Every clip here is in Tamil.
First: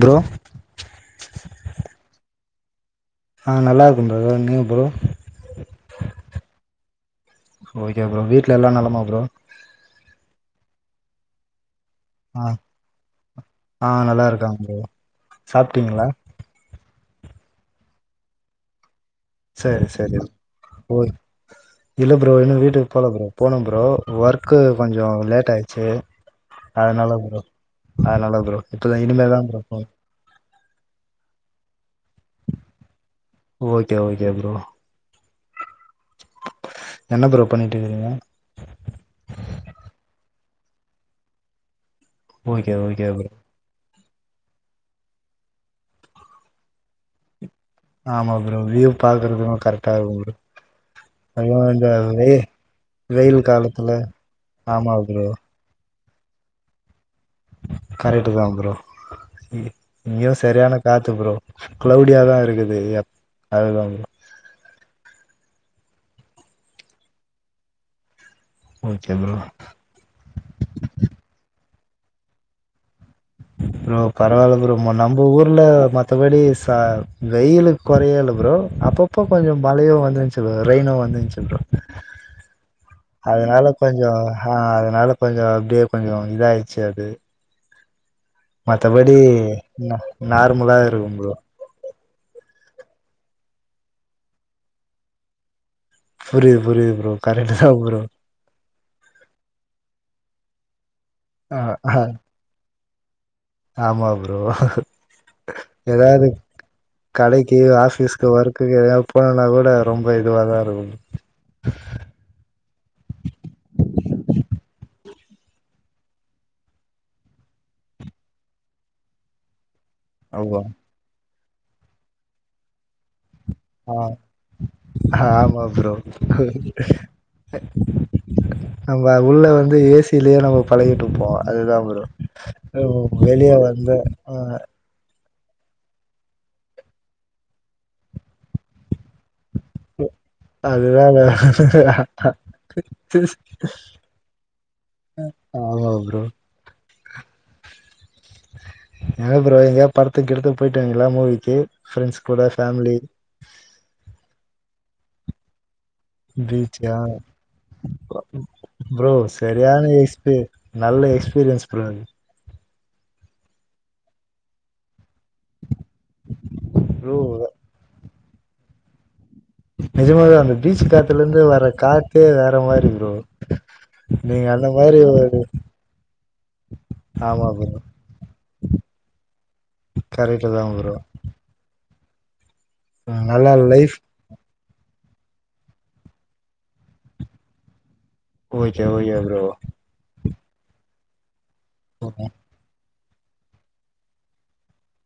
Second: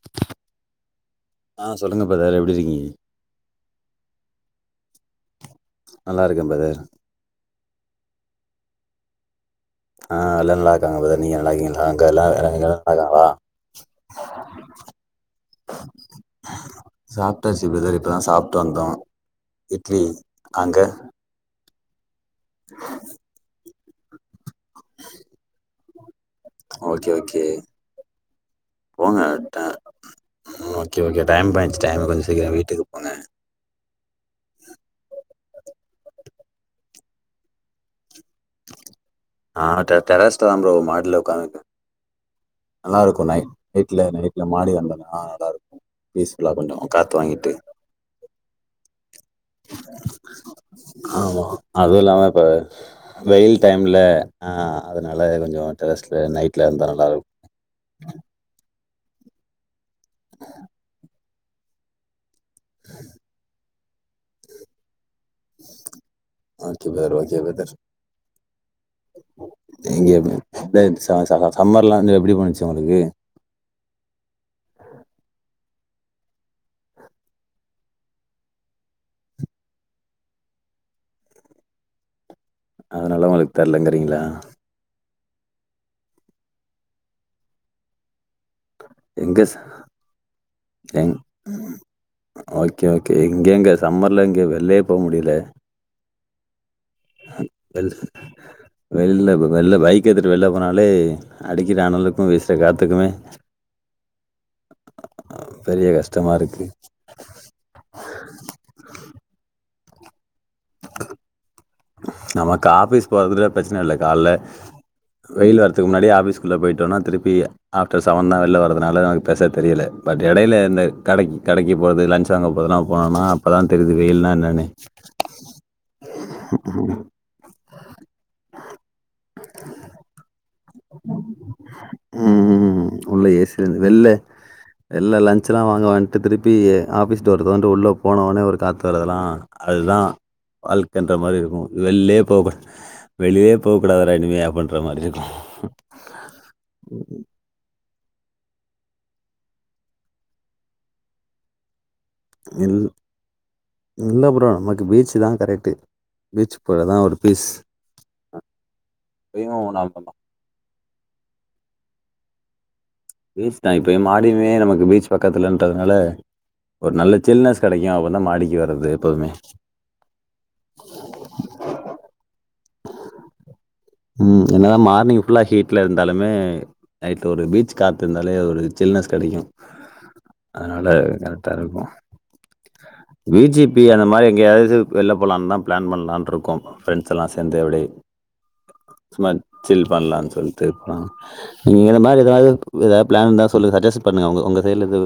ப்ரோ ஆ சொல்லுங்க ப்ரதர் எப் டிருக்கீங்க ஆ நல்லாருக்க ப்ரதர் நீங்க ப்ரோ நல்லா இருக்கே பிரதர் ஓகே ப்ரோ வீட்ல எல்லா நலமா ப்ரோ ஆ எல்லா நல்லாருக்காங்க ப்ரதர் நீங்க நல்லாக்கீங் அங்க எல்லா [unintelligible] ஆ நல்லா இருகாங்ளா ஆ நல்லா இருக்காங்க ப்ரோ சாப்ட்டீங்களா சாப்ட்டாச்சு ப்ரதர் இப்பொதா சாப்ட்டு வந்தோ சரி இட்லி சரி அங்க ஓ இல்ல ப்ரோ இன்னு வீட்டுக்கு போல ப்ரோ போணம் ப்ரோ ஒர்க்கு கொஞ்சோ லேட் ஆயிட்ச்சி ஓகே அதனால ப்ரோ ஓகே அதனால ப்ரோ இப்பதா இனிமேதா ப்ரோ போ ம் ஓக்கே ஓக்கே டைம் பாயிடிச் டைம் கொஞ்சோ சீக்கறோ வீட்டுக்கு போங்க ஓக்கே ஓக்கே ஃப்ரோ என்ன ப்ரோ பண்ணிட்டு இருக்கீங்க ஆ டெ டெரஸ்லதா ப்ரோ மாடில உக்காந் இருக் ஓக்கே ஓகே ஃப்ரோ இல்ல எங்க வீட்ல மாடில வந்தம்னா நல்லா இருக்கு பீஸ்ஃபுல்லா கொஞ்சோ காத்து வாங்கிட்டு ஆமா ஃப்ரோ வியூவ் ஆமா இந்த அதுவு இல்லாம வெயி இப்ப வெயில் டைம்ல ஆ ஆமா அதுனால ப்ரோ கொஞ்சோ டெரஸ்ல நைட்ல இருந்தா நல்லா இருக்கு கரெட்டுதா ஃப்ரோ எ இங்கயு சரியான காத்து ஃப்ரோ ஃக்ளவுடியாதா இருக்குது எப் அதுதா bro okay brother okay okay bro [unintelligible] இங்கயுமே நேத் சா [unintelligible] சம்மர்லா வந்து எப்டி போணுச்சு உங்களுக்கு ஃப்ரோ பரவால்ல ஃப்ரோ நம்ப ஊர்ல மத்தபடி ச வெயிலு கொறையல்ல ஃப்ரோ அப்பப்போ கொஞ்சோ மழையு வந்துந்துச்சு ரெயினு வந்துந்துருச்சு ஃப்ரோ அதனால உங்களுக்கு அதுனால கொஞ்சோ தெர்லங்கிறீங்களா ஹா அதுனாலப் கொஞ்சோ அப்டியே கொஞ்சோ இதாயிருச்சு அது மத்தபடி எங்க ச ந நார்மலா இருக்கு ஃப்ரோ ஓக்கே ஓக்கே இங்கெங்க சம்மர்ல எங்க வெள்லயே போ முடியல புரியுது புரியுத் வெள் வெள்ல இப்ப வெள்ள ஃபைக்கு எட்த்துட்டு வெள்ல போனாலே ஆ அடிக்கிற அனலக்கு வீசுற காத் த்துக்குமே ஆமா ஃப்ரோ பெரிய எதாவது கஷ்டமா இருக்கு கடைக்கி ஆபீஸ்க்கு ஒர்க்குக்கு எதாவது போனுனா கூட ரொம்ப இது வாதா [unintelligible] நமக்கு ஆஃபீஸ் போறதுக்கு ஃப்ரச்சனை இல்ல கால்ல வெயில் வறதுக்கு முன்னாடி ஆபீஸ் குள்ள போயிட்டோன்னா திருப்பி ஆஃப்டர் ஃசெவன்தா வெளில வர்றதுனால நமக்கு பெருசா தெரியல பட் எடையில ஆமா இந்த கடைக் கடைக்கு போறது லன்ஞ்ச் வாங்க போறதுலா அவன் போனான்னா ஆ ஆமா ஃப்ரோ நம்ப உள்ள வந்து ஏசியிலயே பழகிட்டுருப்போ அதுதா ப்ரோ ம். உள்ள வெளிய வந்து ஆ அச்சலா வாங்க வந்துட்டு திருப்பி ஆஃபிஸ் டோர தொரந்துட்டு உள்ள போனோனே ஒரு காத் க்கறதெலா அதுதா அதுதா வாழ்க்கன்ற மாரி இருக்கு வெளிலே போவக்கூ வெளிலே போவக்கூடாதூடா இனிமே அப்படின்ற மாரி இருக்கு ஆமா ப்ரோ உஹ [unintelligible] ஏ ப்ரோ எங்கயாவது படத்துக்கு கிடத்துக்கு போயிட்டிங்களா மூவிக்கு ஃப்ரெண்ட்ஸ் கூட இல் ஃபேமிலி இல்ல ப்ரோ நமக்கு பீச்சு தா கரெக்டு பீச்சுக்கா ப்ரோ இப்பயும் சரியான நம்ம எஸ்க்கு நல்ல எக்ஸ்பீரியன்ஸ் ப்ரோ அது தா இப்ப மாடியமே நமக்கு பீச் பக்கத்துலன்றதுனால ஒரு நல்ல ப்ரோ சில்னஸ் கெடைக்கும் நா மாடிக்கு வறது எப்போவுமே நிஜமாவே அந்த பீச் காத்துல இருந்து வர காத்தே வேற மாரி ப்ரோ ம் நீங்க அந்த என்னதா மாரி மார்னிங் ஒரு ஃபுல்லா ஹீட்ல இருந்தாலுமே நைட் ஒரு ஆமா ப்ரோ பீச் காத்து இருந்தாலே ஒரு சில்னஸ் கெடைக்கு கரெக்ட் தா அதனால ப்ரோ கரெக்டா இருக்கு வி நல்லா ஜி பி லைஃப் அந்த மாரி எங்கயாவது வெளில போலான்னு தா பிளான் பண்ணலானு இருக்கோ ஃப்ரெண்ட்ஸ் எல்லா சேந்து அப்படியே ஓகே ஓகே சும்மா ப்ரோ சில் பண்லானு சொல் [unintelligible] எங்கள மாரி ஏதாவது எதா பிளான் இருந்தா சொல்லுங்க சஜெஸ்சன் பண்ணுங்க உங்க உங்க சைட்ல இருந்து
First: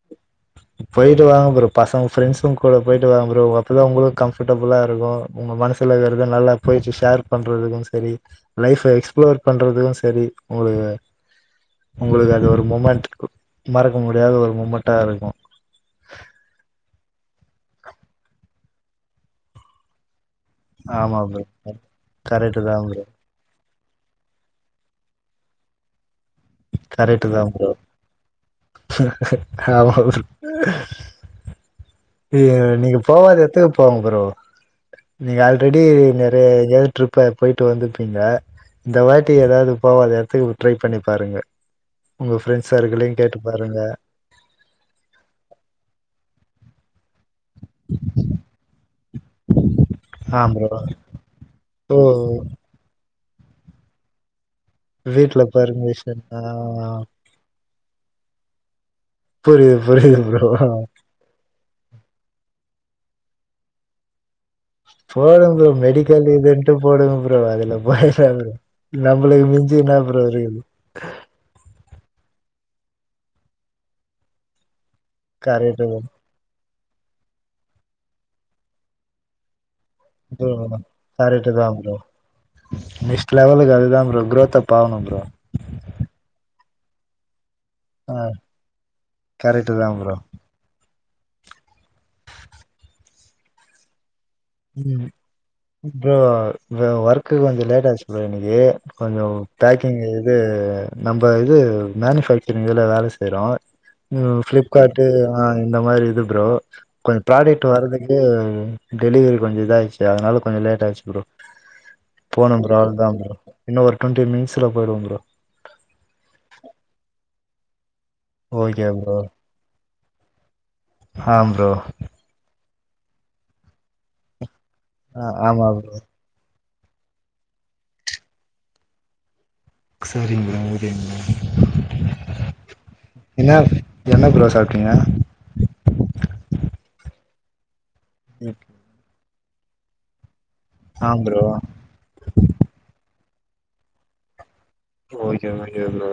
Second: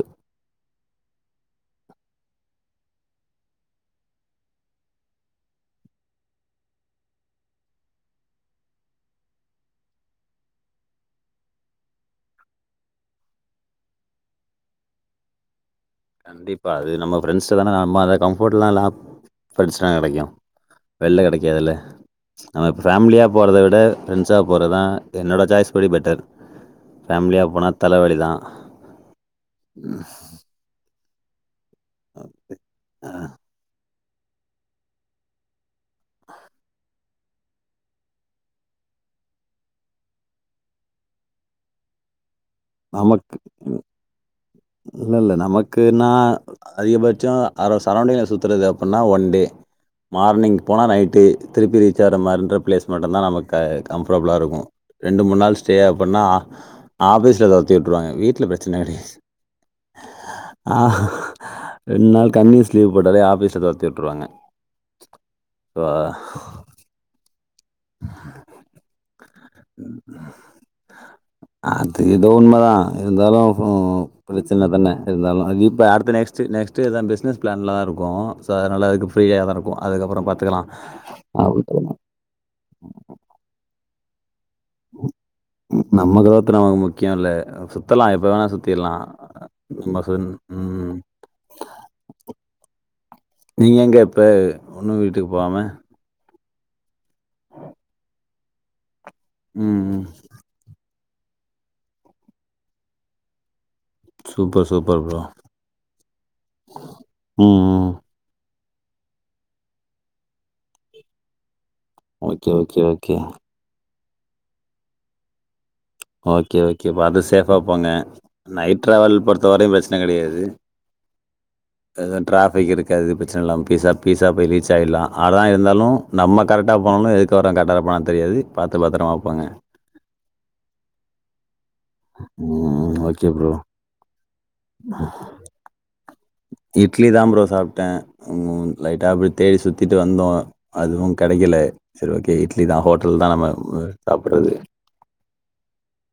போய்ட்டு வா ப்ரோ அப்போ தா உங்களுக்கு கம்ஃபர்டபுளா இருக்கு உங்க மனசில வேறத நல்லா போயிச்சு ஷேர் பண்ணுறதுக்கு சரி லைஃப எக்ஸ்ப்ளோர் பண்ணுறதுக்கு சரி உங்களு உங்களுக்கு அது ஒரு மூமெண்ட் மறக்க முடியாத ஒரு மூமெண்ட்டா இருக்கு கண்டிப்பா அது நம்ம ஃப்ரெண்ட்ஸ்ல தானே நம்ம அத கம்ஃபர்ட்லல்லா ஃப்ரெண்ட்ஸ் தா கெடைக்கு ஆமா வெளில ப்ரோ கெடைக்காதுல்ல கரெக்ட் நம்ம தா இப்ப ப்ரோ ஃபேமிலியா போறத விட ஃப்ரெண்ட்ஸா போறதா என்னோட சாய்ஸ் படி பெட்டர் கரெட்டு தா ஃபேமிலியாக ப்ரோ போனால் தலைவலி தான் ஆமா நீ நீங்க போவாத எத்துக்கு போங் ப்ரோ நீங்க ஆல்ரெடி நெறய கேர்ள் ட்ரிப்ப போய்ட்டு வந்துப்பீங்க இந்த வாட்டி ஏதாது போவாத எத்துக்கு ட்ரை பண்ணி பாருங்க உங்க ஃப்ரெண்ட்ஸ் சர்க்கிளையு நமக்கு கேட்டு பாருங்க இல்ல இல்ல நமக்குன்னா அதிகபட் சம் சரௌண்டிங்ல சுத்துறது அப்டின்னா ஒன் டே ஆ மார்னிங் ப்ரோ போனா நைட்டு திருப்பி ஓ ரீச் ஆகற மாரின்ற ப்ளேஸ் மட்டும்தா நமக் க கம்ஃபர்டபுளா இருக்கு ரெண்டு மூண் வீட்ல நாள் ஸ்டே பர்மிஷன் அப்பனா ஆ ஆஃபிஸ் ல ஊத்தி விட்ருவாங்க வீட்ல பிரச்சன கெடயாது புரியுது புரியுது ப்ரோ ஆஹ் ரெண்டு நாள் கண்டினிஸ் லீவு போடாலே ஆபீஸ தொரத்தி விட்டுருவாங்க போடுங்க ப்ரோ மெடிக்கல் இதுன்ட்டு போடுங்க போ ம் அதுல போயி சாப்புறோ நம்மளுக்கு மிஞ்சி என்னா ப்ரோ இருக்குது எதோ உண்ம தா இருந்தாலு ஒ பிரச்சனை தான இருந்தாலு அது இப்ப கரெக்ட்டு தா அடுத்த நெக்ஸ்ட்டு நெக்ஸ்ட் டுதா பிஸ்னஸ் பிளான்ல தா இருக்கோ சோ அதுனால ஃப்ரீ ஆதாருக்கு அதுக்கப்ற ப்ரோ பாத்துக்கலா கரெக்ட்டு தா ப்ரோ நெக்ஸ்ட் லவல்க்கு அதுதா ப்ரோ குரோத் அப் ஆவணு ப்ரோ நம்மக்குளா இத்தன ஆகுமோ முக்கியல சுத்தலா ஆ எப்ப வேணா சுத்திர்லா கரெக்ட்டு தா சும்மா ப்ரோ சொன் உம் நீங்க எங்கப் ப்ப ஒன்னு ம் வீட்டுக்கு போகாம ப்ரோ ஒர்க்கு கொஞ்ச லேட் ஆச்சு ப்ரோ இன்னிக்கி கொஞ்ச ம் பேக்கிங் ம். இது நம்ம இது மேனுபேக்சரிங் வேல வேலை செய்றோ ம் சூப்பர் பிளிப்கார்ட் சூப்பர் ப்ரோ ஆஹ் இந்த மாரி இது ப்ரோ கொஞ்ச ம் ப்ராடக்ட் ம். வர்ரதுக்கு டெலிவரி கொஞ்ச இதாயிச்சு அதனால கொஞ்ச லேட்டாச்சு ப்ரோ ஓகே போன ப்ரோ ஓகே அவ்ளோதா ஓகே ப்ரோ இன்னொ ஒரு டொண்டி மினிட்ஸ்ல போயிடுவே ப்ரோ பாப்பாங்க நைட் ஓகே ட்ராவல் ப்ரோ பொறுத்த வரையு பிரச்சனை கெடையாது ஆ ப்ரோ அது ட்ராபிக் இருக்கு எது பிரச்சனல்லா பீசா பீசா பயலி சைடுலா ஆ ஆனா ஆமா இருந்தாலு ப்ரோ நம்ம கரெக்டா போனு எதுக்கு வராங்க கரெக்ட்டா இருப்பானான்னு தெரியாது பாத்து பத்திரமா போங்க சரிங்க விடுங்க ம், ஓகே ப்ரோ என்னா என்ன ப்ரோ சாப்பிட்டீங்க இட்லிதா ப்ரோ சாப்ட்டே உம் லைட்டா அப்டிப் தேடி சுத்திட்டு வந்தோ அதுவு ஆ ப்ரோ கெடைக்கல சேரி ஓகே இட்லி தா ஹோட்டல்தா நம்ம [unintelligible] சாப்பிறது okay okay bro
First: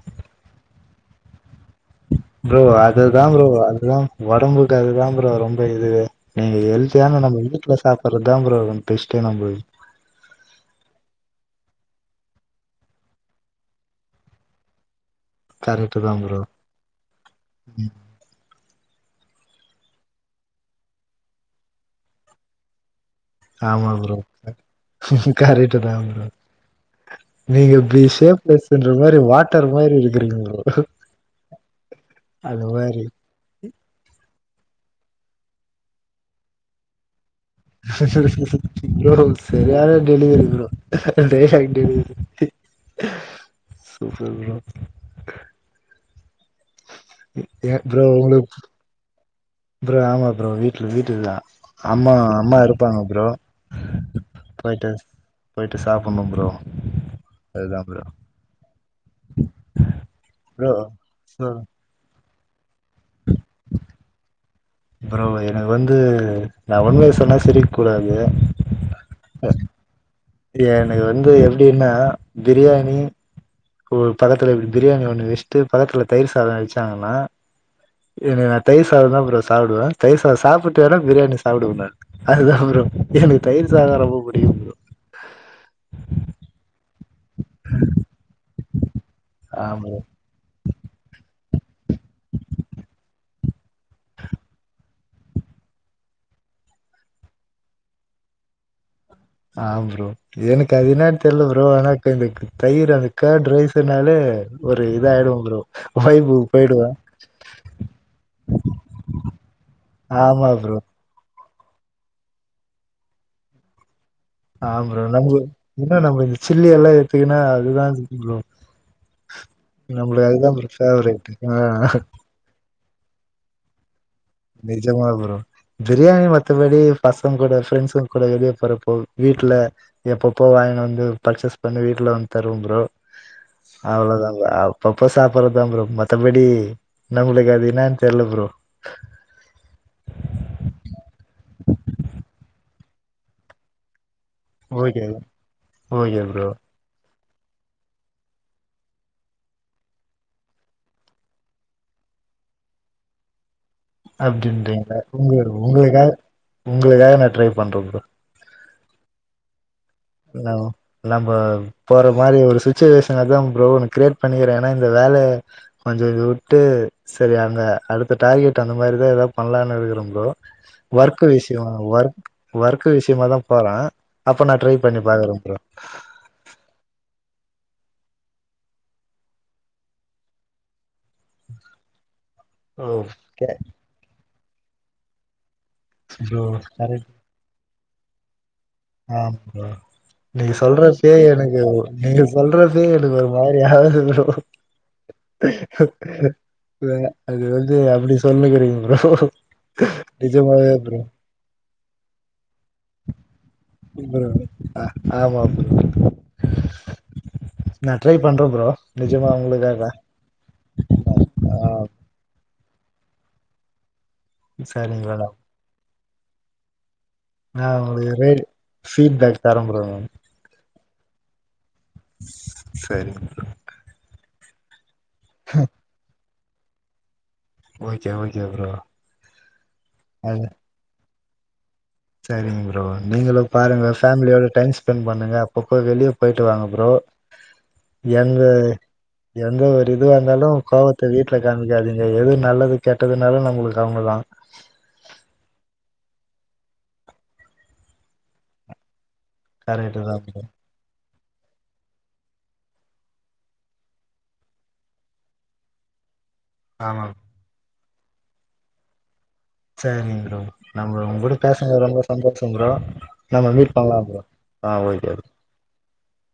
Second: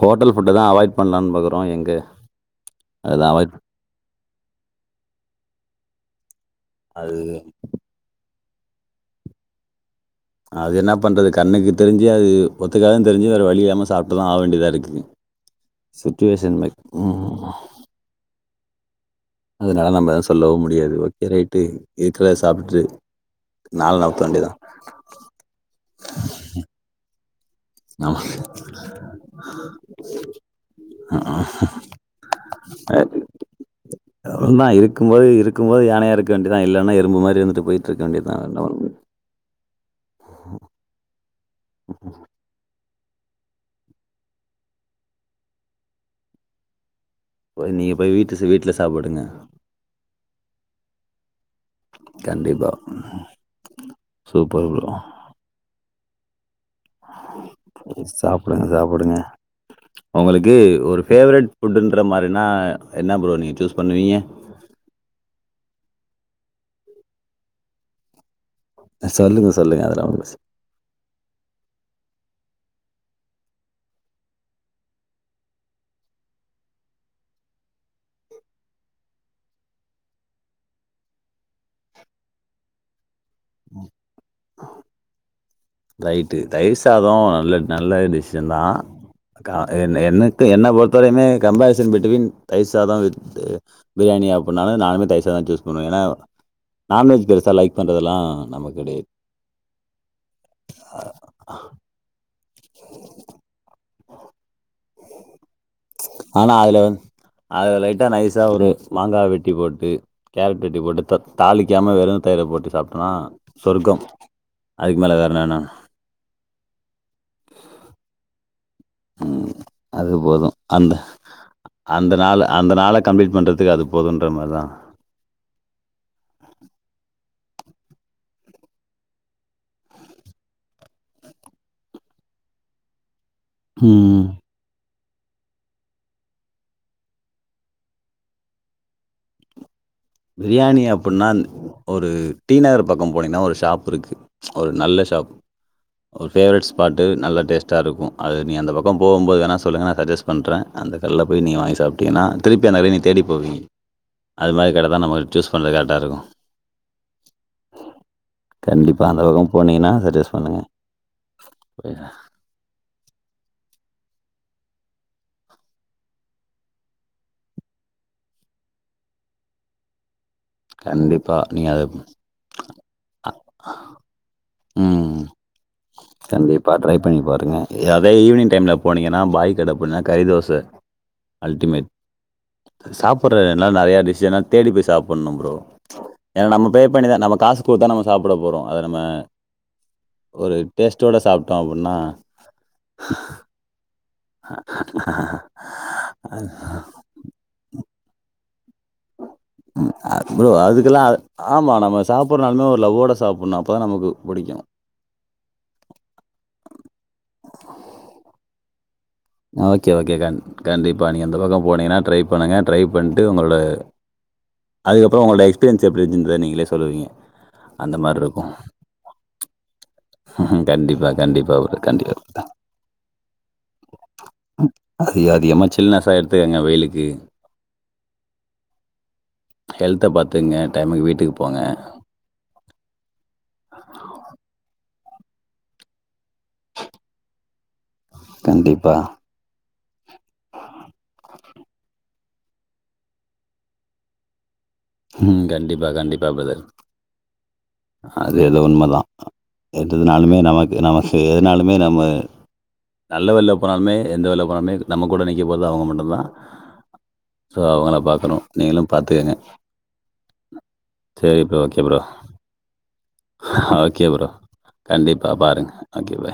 hotel food தான் அவாய்ட் பண்லாம் பார்க்குற ப்ரோ அதுதான் ப்ரோ அதுதான் உடம்புக்கு அதுதான் ப்ரோ ரொம்ப இதுவே நீங்க ஹெல்தியா அது நம்ப [unintelligible] சாப்புறது தான் ப்ரோ [unintelligible] நம்மளுக்கு அது என்ன பண்றது கண்ணுக்கு தெரிஞ்சு அது ஒத்துக்காதுனு தெரிஞ்சு வேற வழி இல்லாம சாப்பிட்டுதான் ஆக வேண்டியதா இருக்கு கரெக்ட்டு தா ப்ரோ சுச்சுவேஷன் [unintelligible] அதனால நம்ம எது சொல்லவும் முடியாது ஓகே ரைட்டு இருக்கிற சாப்பிட்டு ஆமா ப்ரோ கரெட்டுதான் ப்ரோ நீங்க ஆமா. இப்பிடிசேப்லேஸ்ற மாரி வாட்டர் மாரி இருக்கிறீங்க ப்ரோ அது மாரி இருக்கும் போது இருக்கும் போது யானையா இருக்க வேண்டியான் இல்லன்ன எறும்பு மாரி இருந் [inaudible] ப்ரோ செரியான டெலிவரி ப்ரோ [unintelligible] [inaudible] சூப்பர் ப்ரோ போய் ஏ நீங்க ப்ரோ போய் வீட்டு ச உங்களுக்கு வீட்ல சாப்பிடுங்க. ப்ரோ ஆமா ப்ரோ வீட் சொல்லிடில்லா அம்மா அம்மா கண்டிப்பா. இருப்பாங்க ப்ரோ சூப்பர் போயிட்டு போயிட்டு சாப் ஆமா ப்ரோ அதுதா ப்ரோ சாப்பற சாப் போடுங்க உங்களுக்கு ப்ரோ ஒரு ஃபேவரிட் ம் ஃபுட்டுன்ற மாரி என்ன என்ன ப்ரொ நீங்க சூஸ் பண்ணுவீங்க ப்ரோ எனக்கு வந்து நான் உண்மைய சொன்னா சிரிக்க கூடாது சொல்லுங்க சொல்லுங்க அதெல்ல ஒண்ணு ப்ரஸ் அப்டியா எனக்கு வந்து எப்டினா பிரியாணி இப்போ ஒரு பக்கத்துல இப்டி பிரியாணி ஒண்ணு வச்சுட்டு பகத்துல தயிர் சாதோ வச்சாங்கனா என் நா தயிர் சாத தா ப்ரோ சாப்டுவே தயிர் சாத சாப்ட்டு வேணா பிரியாணி சாப்டுவே நானு அதுதா ப்ரோ எனக்கு தயிர் சாதோதா ரொம்ப புடிக்கு ப்ரோ ரைட்டு தயிஸ் சாதோ நல்ல நல்ல டிசிஷன் தா கா ஆ ப்ரோ என்ன என்ன எனக்கு என்ன பொறுத்த வரயுமே கம்பரிசன் பிட்டுவீன் தயிர் சாதோ வித்து பிரியாணியா அப்புனாலு நானுமே தயிர் சாதோதா சூஸ் பண்ணுவே ஏனா நான்வெஜ் பெருசா லைக் பண்ணுறதெல்லா நம்ம கெடயா ஆ ப்ரோ எனக்கு அதுனா என்னனு தெர்ல ப்ரோ அனாக்குந்தக்கு தயிர் அந்த ஃகடுரரைசர் னாலே ஆனா அதுல போயிடுவே வந் அது லைட்டா நைஸா ஒரு மாங்கா வெட்டி போட்டு ஆமா கேரட் ப்ரோ வெட்டி போட்டு தக் தாளிக்காம வெறும் தயிர போட்டு சாப்டோனா சொர்க்கம் ஆ அதுக்கு ப்ரோ மேல வேற நம்பு என்ன வேணும் இன்னு நம்பச் கில்லி எல்லை தினா அதுதா க்கு ப்ரோ ம் அது நம்மளு அதுதா போதும் ப்ரோ அந்த ஃபேவரேட் ஆ கம்ப்ளிட் பண்ணறதுகு அது போதுன்ற மாரிதான் நிஜமா ப்ரோ பிரியாணி மத்தபடி ஃபஸ் மத்தவங்க கூட ஃபிரெண்ட்ஸுக கூட வெளிய போறப்போ வீட்ல எப்பப்போ வாங்கினு வந்து பர்ச்சேஸ் பண்ணி வீட்ல வந்து தருவே ப்ரோ ம் அவ்ளோதாங்க அப் பப்ப சாப்றதா ப்ரோ மத்தபடி நம்மளுக்கு அது என்னானு தெர்ல ப்ரோ பிரியாணி அப்பின்னான் ஒரு டி நகர் பக்கோ போனீங்கனா ஒரு ஷாப் இருக்கு ஒரு ஓகே நல்ல ஷாப் ஓகே ஒரு ப்ரோ ஃபேவரேட் ஸ்பாட்டு நல்ல டேஸ்டா இருக்கு அது நீ அந்த பக்கோ போகுபோது வேண சொல்லுங்க நா சஜஸ்ட் பண்றே அந்த கடையில போயி நீங்க வாங்கி சாப்ட்டீங்கனா திருப்பி அந்த கடய நீ தேடி போவீங்க அது மாரி அப்டின்றீ கடை க தான் நம்ம உங்க சூஸ் பண்றது கரெக்ட்டா உங்களுக்காக இருக்கும். உங்களுக்காக நா ட்ரை பண்றே ப்ரோ கண்டிப்பா அந்த பக்கோ போனீங்கனா நம் நம்ம போற மாரி ஒரு சிச்சுவேஷன தா ப்ரோ னுக் க்ரியேட் பண்ணிக்கிறே ஏனா இந்த வேல கொஞ்சோ விட்டு செரி அங்க அடுத்த டார்கெட் அந்த மாரி தா எதாவது பண்ணலானு இருக்கிறே ப்ரோ ஒர்க்கு கண்டிப்பா. விஷ்யோ நீங்க அது ஒர்க் ஒர்க்கு விஷயமா அ தா போறே அப்ப நா ட்ரை பண்ணி ம். பாக்றே ப்ரோ கண்டிப்பா ட்ரை பண்ணி பாருங்க அதே ஈவினிங் டைம்ல போனீங்கனா பாய் கடப்போனா கறிதோச அல்டிமேட் ஓகே சாப்டுறல்லா நெறைய டிஷ்ஷனா தேடி போய் சாப்பணு ப்ரோ ப்ரோ ஏன்னா நம்ம பே பண்ணிதா நம்ம காசு கொடுத்தா நம்ம சாப்ட போறோ ஆ ப்ரோ நீங்க சொல்றப்பே டேஸ்ட்டோட சாப்பிட்டோம் எனக்கு அப்படின்னா நீங்க சொல்றப்பே எனக்கு ஒரு மாரி ஆகுது ப்ரோ அ அது வந்து அப்படி சொல்லுக்குறீ ம் அ ப்ரோ ப்ரோ அதுக்கெல்லாம் ஆமா ந ம்ம சாப்றனு ஒரு லவ்வோட சாப் ஓகே ப்ரோ ஆமா ப்ரோ நான் ட்ரை பண்றே ப்ரோ நிஜமா உங்களுக்காக ஓகே ஓகே கண் கண்டிப்பா நீங்க அந்த ஆ பக்கம் போனீங்கன்னா ட்ரை பண்ணுங்க ட்ரை பண்ணிட்டு உங்களோட சரிங்க அதுக்கப்புறம் உங்களோட எக்ஸ்பீரியன்ஸ் எப்படின்றதே நீங்களே சொல்லுவீங்க ஆஹ் அந்த உங்க மாதிரி ரேட் அண்ட் இருக்கும் பீட் பேக் தரேன் ப்ரோ கண்டிப்பா கண்டிப்பா ஒரு கண்டிப்பா சரிங்க அ [inaudible] அ அதது அம் சில்னசாடு [unintelligible] பாத்துக்கங்க வெயிலுக்கு ஓகே ஓகே ப்ரோ ஹெல்த பாத்துங்க டைமுக்கு வீட்டுக்கு போங்க சேரிங்க ப்ரோ நீங்களும் பாருங்க ஃபேமிலியோட டைம் ஸ்பெண்ட் பண்ணுங்க அப்பப்போ வெளியே போயிட்டு வாங்க புரோ எந்த கண்டிப்பாக எந்த ஒரு இதுவா இருந்தாலும் கோபத்தை விட்டு காமிக்காதீங்க எது நல்லது கெட்டதுனாலும் நம்மளுக்கு அவங்கதான் உம் கண்டிப்பா கண்டிப்பா பிரதர் அது ஏதோ உண்மைதான் கரெக்ட்டு தா என்றதுனாலுமே ப்ரோ நமக்கு நம ஸோ எதனாலுமே நம்ம நல்ல வேலேல போனாலுமே எந்த வேலேல போனாலுமே நம்ம கூட நிற்கப் போறது அவங்க மட்டும்தான் ஆமா சோ அவங்கள பார்க்குறோம் நீங்களும் பார்த்துக்கங்க சரி ப்ரோ நம்ம உங்க கூட சரி ப்ரோ பேசுனது ஓகே ரொம்ப ப்ரோ சந்தோஷம் புரோ நம்ம மீட் ஓகே பண்ணலாம் புரோ ப்ரோ ஆஹ் ஓகே கண்டிப்பாக பாருங்கள் ஓகே பாய்